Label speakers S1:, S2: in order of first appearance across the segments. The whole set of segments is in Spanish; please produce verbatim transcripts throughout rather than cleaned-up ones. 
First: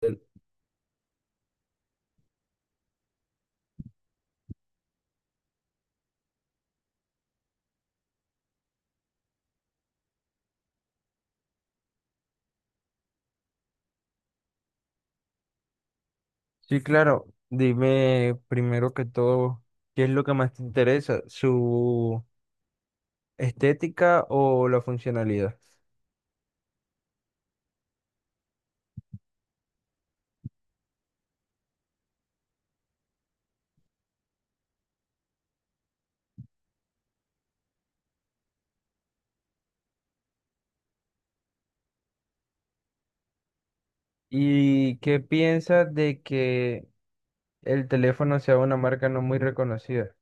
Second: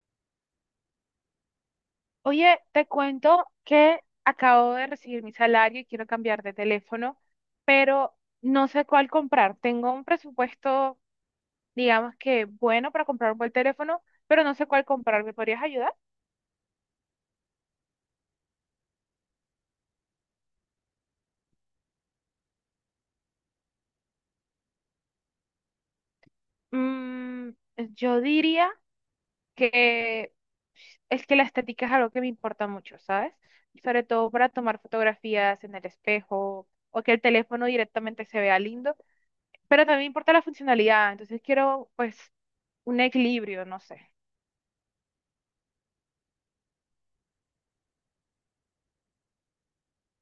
S1: Sí,
S2: Oye, te cuento que acabo de recibir mi salario y quiero cambiar de teléfono, pero no sé cuál comprar. Tengo un presupuesto, digamos que bueno para comprar un buen teléfono, pero no sé cuál comprar. ¿Me podrías ayudar?
S1: claro. Dime primero que todo, ¿qué es lo que más te interesa? ¿Su estética o la funcionalidad?
S2: Mm, yo diría que es que la estética es algo que me importa mucho, ¿sabes? Sobre todo para tomar fotografías en el espejo o que el teléfono directamente se vea lindo, pero también importa la funcionalidad, entonces quiero pues un equilibrio, no sé.
S1: ¿Y qué piensas de que el teléfono sea una marca no muy reconocida?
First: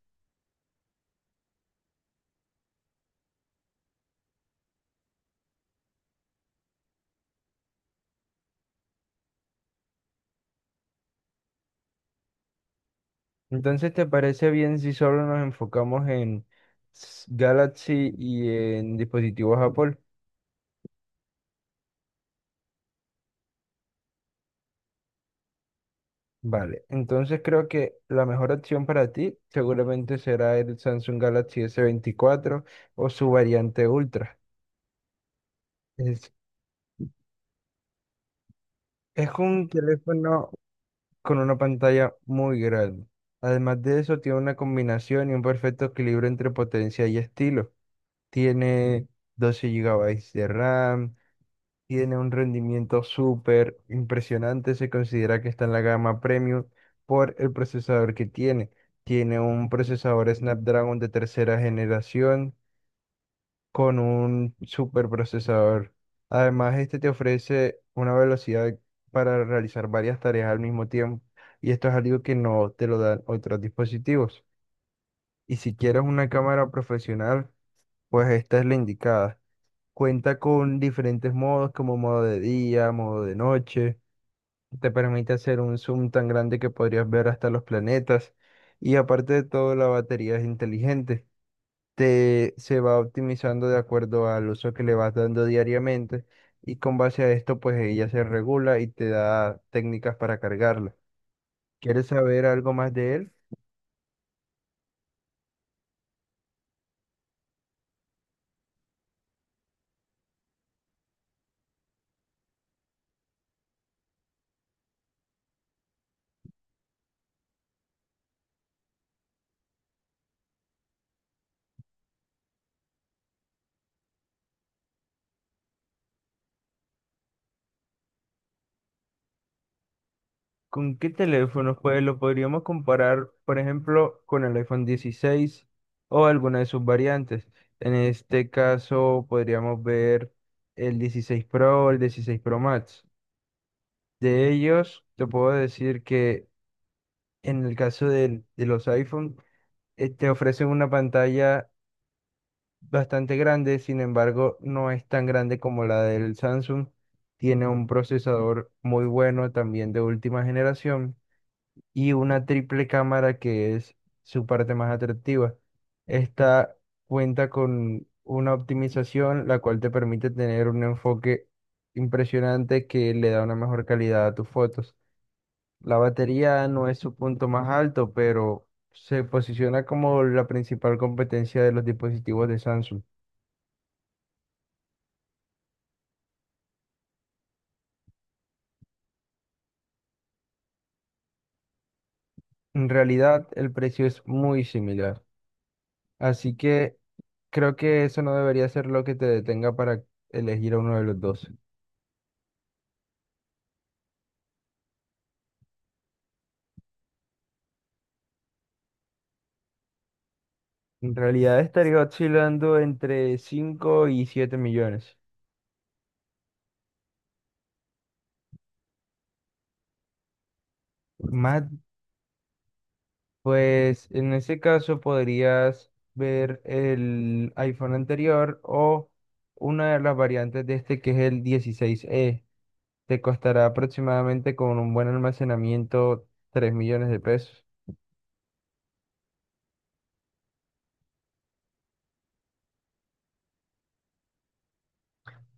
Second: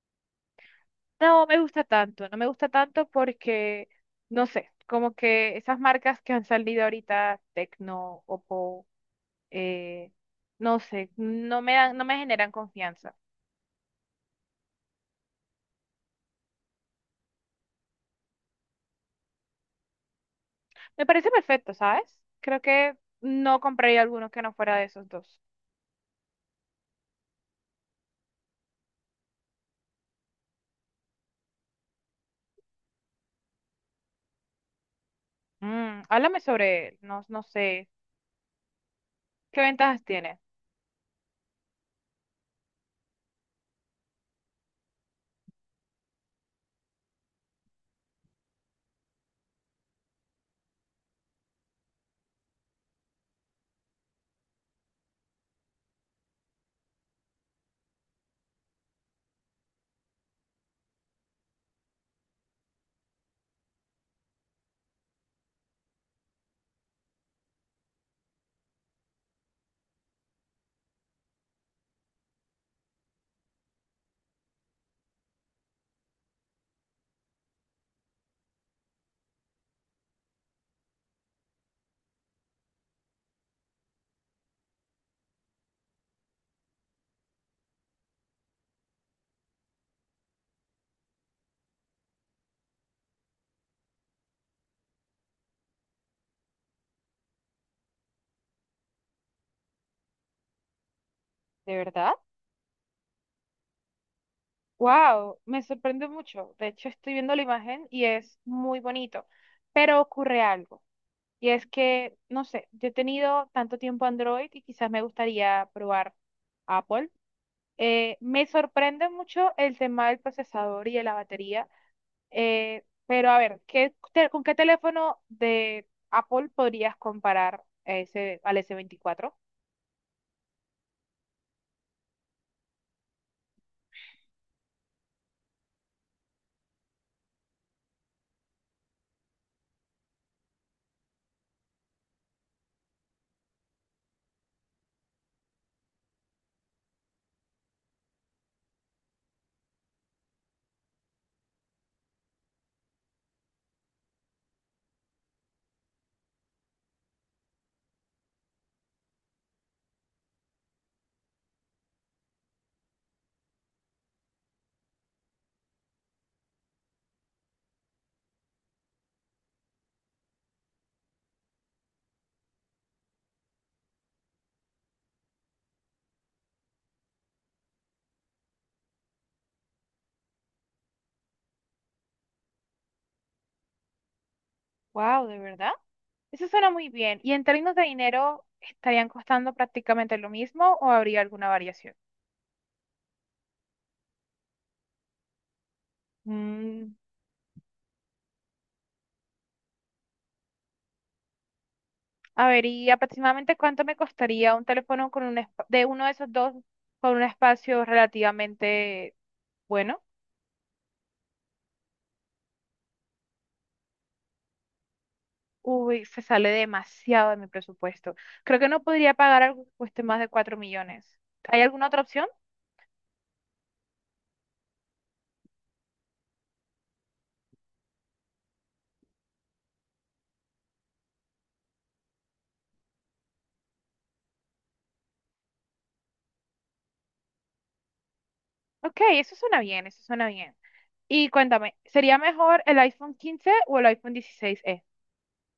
S2: No me gusta tanto, no me gusta tanto porque, no sé, como que esas marcas que han salido ahorita, Tecno, Oppo, eh, no sé, no me dan, no me generan confianza.
S1: Entonces, ¿te parece bien si solo nos enfocamos en s- Galaxy y en dispositivos Apple?
S2: Me parece perfecto, ¿sabes? Creo que no compraría alguno que no fuera de esos dos.
S1: Vale, entonces creo que la mejor opción para ti seguramente será el Samsung Galaxy s veinticuatro o su variante Ultra.
S2: Mm, háblame sobre él, no, no sé,
S1: Es
S2: ¿qué
S1: un
S2: ventajas tiene?
S1: teléfono con una pantalla muy grande. Además de eso, tiene una combinación y un perfecto equilibrio entre potencia y estilo. Tiene doce gigabytes de RAM, tiene un rendimiento súper impresionante. Se considera que está en la gama premium por el procesador que tiene. Tiene un procesador Snapdragon de tercera generación con un superprocesador. Además, este te ofrece una velocidad para realizar varias tareas al mismo tiempo y esto es algo que no te lo dan otros dispositivos. Y si quieres una cámara profesional, pues esta es la indicada. Cuenta con diferentes modos como modo de día, modo de noche. Te permite hacer un zoom tan grande que podrías ver hasta los planetas. Y aparte de todo, la batería es inteligente te, se va optimizando de acuerdo al uso que le vas dando diariamente y con base a esto pues ella se regula y te da técnicas para cargarla.
S2: ¿De
S1: ¿Quieres
S2: verdad?
S1: saber algo más de él?
S2: Wow, me sorprende mucho. De hecho, estoy viendo la imagen y es muy bonito, pero ocurre algo. Y es que, no sé, yo he tenido tanto tiempo Android y quizás me gustaría probar Apple. Eh, me sorprende mucho el tema del procesador y de la batería, eh, pero a ver, ¿qué te- ¿con qué teléfono de Apple podrías comparar ese, al ese veinticuatro?
S1: ¿Con qué teléfonos? Pues lo podríamos comparar, por ejemplo, con el iPhone dieciséis o alguna de sus variantes. En este caso podríamos ver el dieciséis Pro o el dieciséis Pro Max. De ellos, te puedo decir que en el caso del- de los iPhone, eh, te ofrecen una pantalla bastante grande, sin embargo, no es tan grande como la del Samsung. Tiene un procesador muy bueno, también de última generación, y una triple cámara que es su parte más atractiva. Esta cuenta con una optimización, la cual te permite tener un enfoque impresionante que le da una mejor calidad a tus fotos. La batería no es su punto más alto, pero se posiciona como la principal competencia de los dispositivos de Samsung.
S2: Wow, ¿de verdad? Eso suena muy bien. ¿Y en términos de dinero, estarían costando prácticamente lo mismo o habría alguna variación?
S1: En realidad, el precio es muy similar, así
S2: Mm.
S1: que creo que eso no debería ser lo que te detenga para elegir a uno de los dos.
S2: A ver, ¿y aproximadamente cuánto me costaría un teléfono con un espa- de uno de esos dos con un espacio relativamente bueno?
S1: En realidad estaría oscilando entre cinco y siete millones.
S2: Uy, se sale demasiado de mi presupuesto. Creo que no podría pagar algo que cueste más de cuatro millones. ¿Hay
S1: Más
S2: alguna otra opción?
S1: Pues en ese caso podrías ver el iPhone anterior o una de las variantes de este que es el dieciséis e. Te costará aproximadamente con un buen almacenamiento tres millones de pesos.
S2: Ok, eso suena bien, eso suena bien. Y cuéntame, ¿sería mejor el iPhone quince o el iPhone dieciséis e?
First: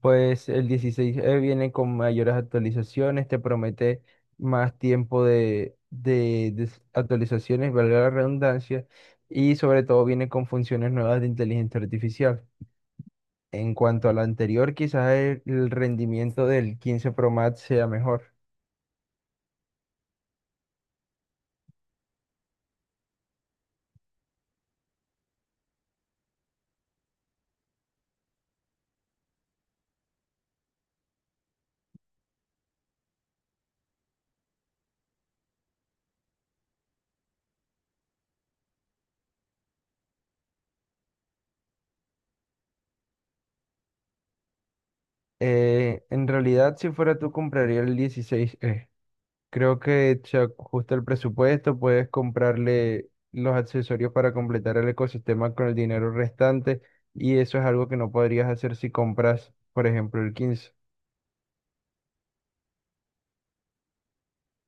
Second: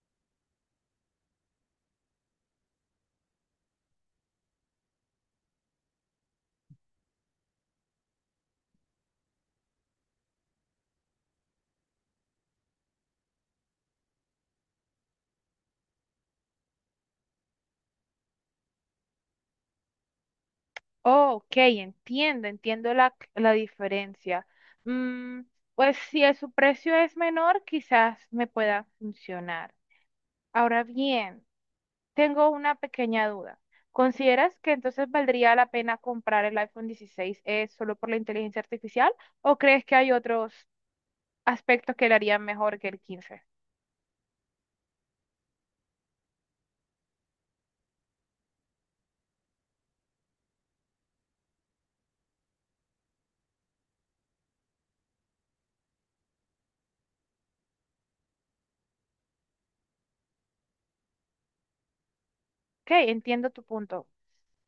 S1: Pues el dieciséis e viene con mayores actualizaciones, te promete más tiempo de, de de s- actualizaciones, valga la redundancia, y sobre todo viene con funciones nuevas de inteligencia artificial. En cuanto a lo anterior, quizás el, el rendimiento del quince Pro Max sea mejor.
S2: Oh, ok, entiendo, entiendo la, la diferencia. Mm, pues si el- su precio es menor, quizás me pueda funcionar. Ahora bien, tengo una pequeña duda. ¿Consideras que entonces valdría la pena comprar el iPhone dieciséis e solo por la inteligencia artificial o crees que hay otros aspectos que le harían mejor que el quince?
S1: Eh, en realidad, si fuera tú, compraría el dieciséis e Creo que se ajusta el presupuesto, puedes comprarle los accesorios para completar el ecosistema con el dinero restante y eso es algo que no podrías hacer si compras, por ejemplo, el quince.
S2: Ok, entiendo tu punto.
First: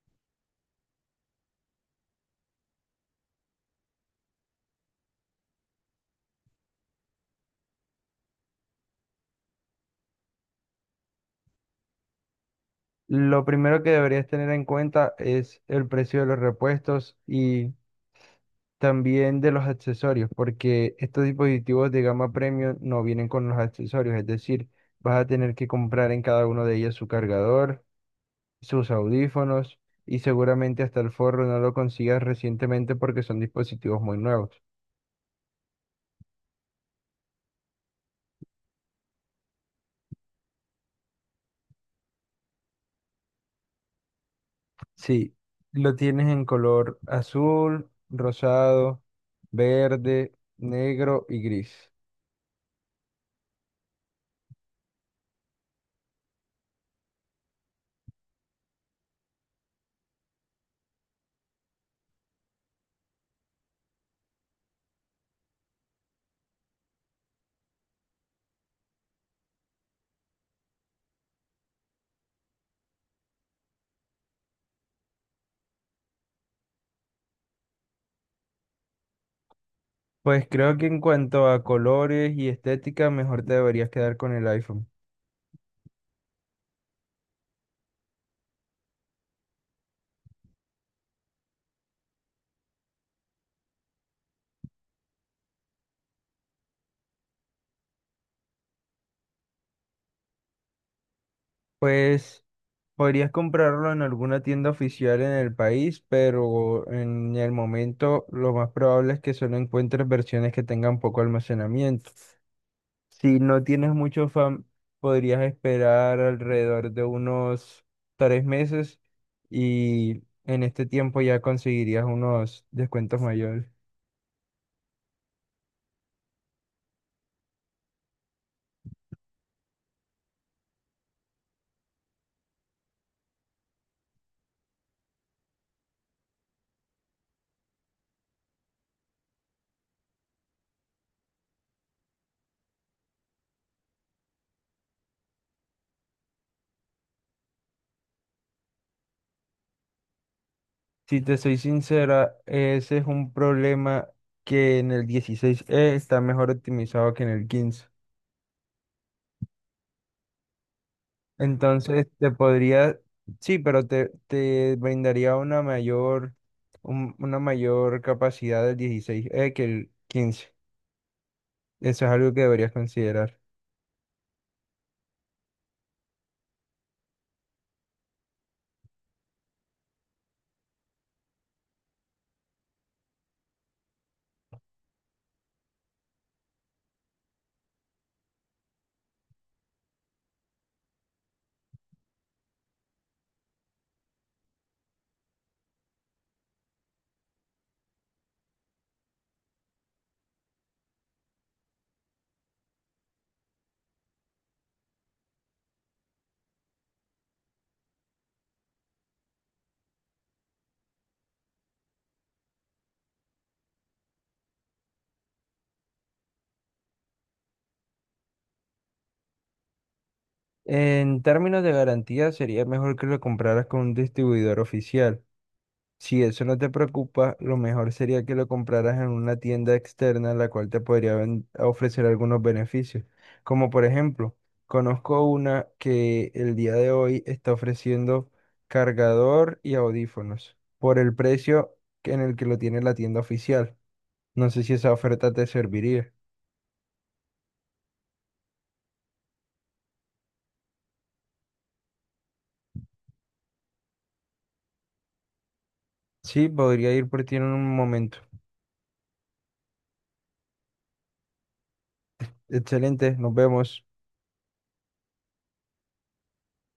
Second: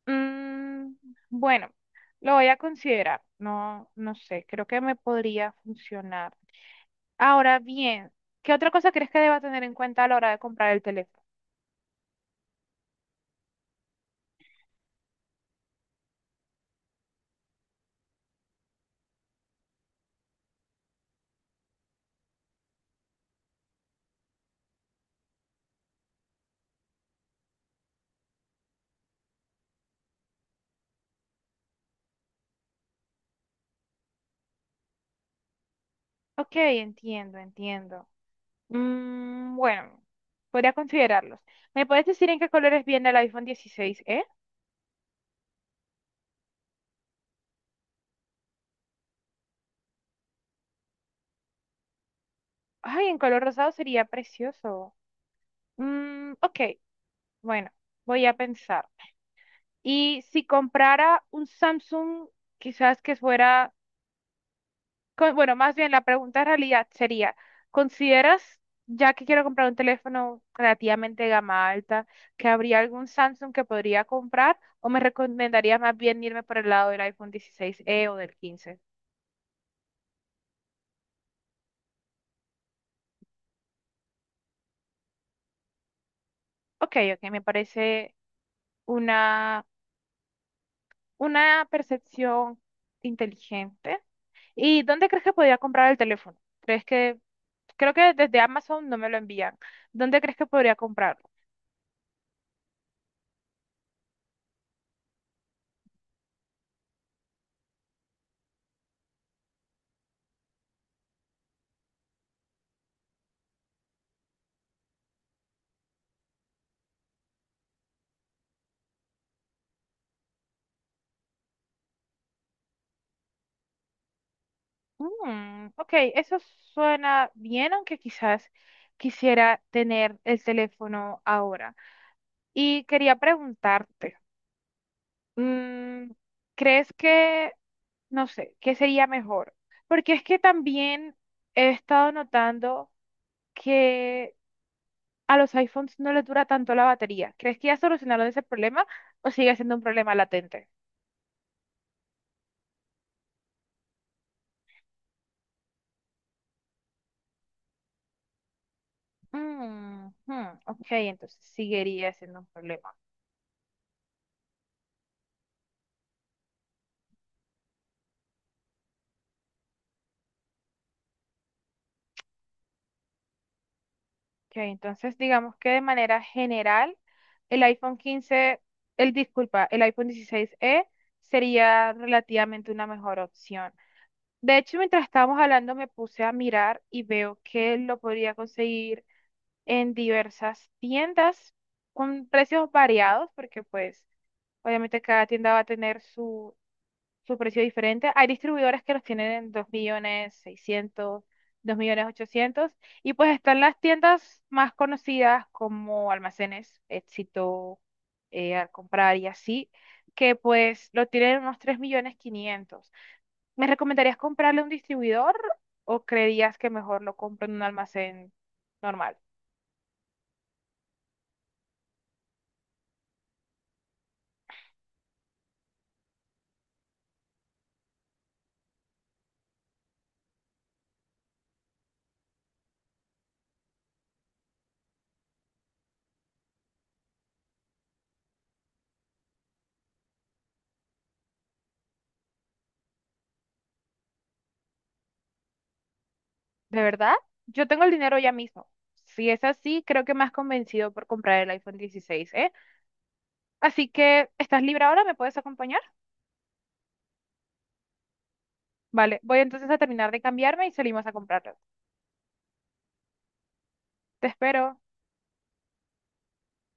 S2: Mm, bueno, lo voy a considerar. No, no sé, creo que me podría funcionar. Ahora bien, ¿qué otra cosa crees que deba tener en cuenta a la hora de comprar el teléfono?
S1: Lo primero que deberías tener en cuenta es el precio de los repuestos y también de los accesorios, porque estos dispositivos de gama premium no vienen con los accesorios, es decir, vas a tener que comprar en cada uno de ellos su cargador, sus audífonos y seguramente hasta el forro no lo consigas recientemente porque son dispositivos muy nuevos.
S2: Ok, entiendo, entiendo. Mm, bueno, podría considerarlos. ¿Me puedes decir en qué colores viene el iPhone dieciséis eh?
S1: Sí, lo tienes en color azul, rosado, verde, negro y gris.
S2: Ay, en color rosado sería precioso. Mm, ok, bueno, voy a pensar. Y si comprara un Samsung, quizás que fuera, con- bueno, más bien la pregunta en realidad sería, ¿consideras, ya que quiero comprar un teléfono relativamente de gama alta, que habría algún Samsung que podría comprar o me recomendarías más bien irme por el lado del iPhone dieciséis e o del quince?
S1: Pues creo que en cuanto a colores y estética, mejor te deberías quedar con el iPhone.
S2: Ok, ok, me parece una, una percepción inteligente. ¿Y dónde crees que podría comprar el teléfono? ¿Crees que, creo que desde Amazon no me lo envían? ¿Dónde crees que podría comprarlo?
S1: Pues podrías comprarlo en alguna tienda oficial en el país, pero en el momento lo más probable es que solo encuentres versiones que tengan poco almacenamiento. Si no tienes mucho fan, podrías esperar alrededor de unos tres meses y en este tiempo ya conseguirías unos descuentos mayores.
S2: Mm, ok, eso suena bien, aunque quizás quisiera tener el teléfono ahora. Y quería preguntarte, mm, ¿crees que, no sé, qué sería mejor? Porque es que también he estado notando que a los iPhones no les dura tanto la batería. ¿Crees que ya solucionaron ese problema o sigue siendo un problema latente?
S1: Si te soy sincera, ese es un problema que en el dieciséis e está mejor optimizado que en el quince.
S2: Mm, hmm, ok, entonces
S1: Entonces
S2: seguiría
S1: te
S2: siendo un problema.
S1: podría, sí, pero te, te brindaría una mayor, un- una mayor capacidad del dieciséis e, que el quince. Eso es algo que deberías considerar.
S2: Ok, entonces digamos que de manera general, el iPhone quince, el disculpa, el iPhone dieciséis e sería relativamente una mejor opción. De hecho, mientras estábamos hablando, me puse a mirar y veo que lo podría conseguir en diversas tiendas con precios variados, porque pues obviamente cada tienda va a tener su, su precio diferente. Hay distribuidores que los tienen en dos millones seiscientos, dos millones ochocientos, y pues están las tiendas más conocidas como Almacenes, Éxito, eh, al comprar y así, que pues lo tienen en unos tres millones quinientos. ¿Me recomendarías comprarle a un distribuidor o creerías que mejor lo compro en un almacén normal?
S1: En términos de garantía, sería mejor que lo compraras con un distribuidor oficial. Si eso no te preocupa, lo mejor sería que lo compraras en una tienda externa, la cual te podría ven- ofrecer algunos beneficios. Como por ejemplo, conozco una que el día de hoy está ofreciendo cargador y audífonos por el precio que- en el que lo tiene la tienda oficial. No sé si esa oferta te serviría.
S2: ¿De verdad? Yo tengo el dinero ya mismo. Si es así, creo que me has convencido por comprar el iPhone dieciséis, ¿eh? Así que, ¿estás libre ahora? ¿Me puedes acompañar?
S1: Sí, podría ir por ti en un momento.
S2: Vale, voy entonces a terminar de cambiarme y salimos a comprarlo.
S1: Excelente, nos vemos.
S2: Te espero.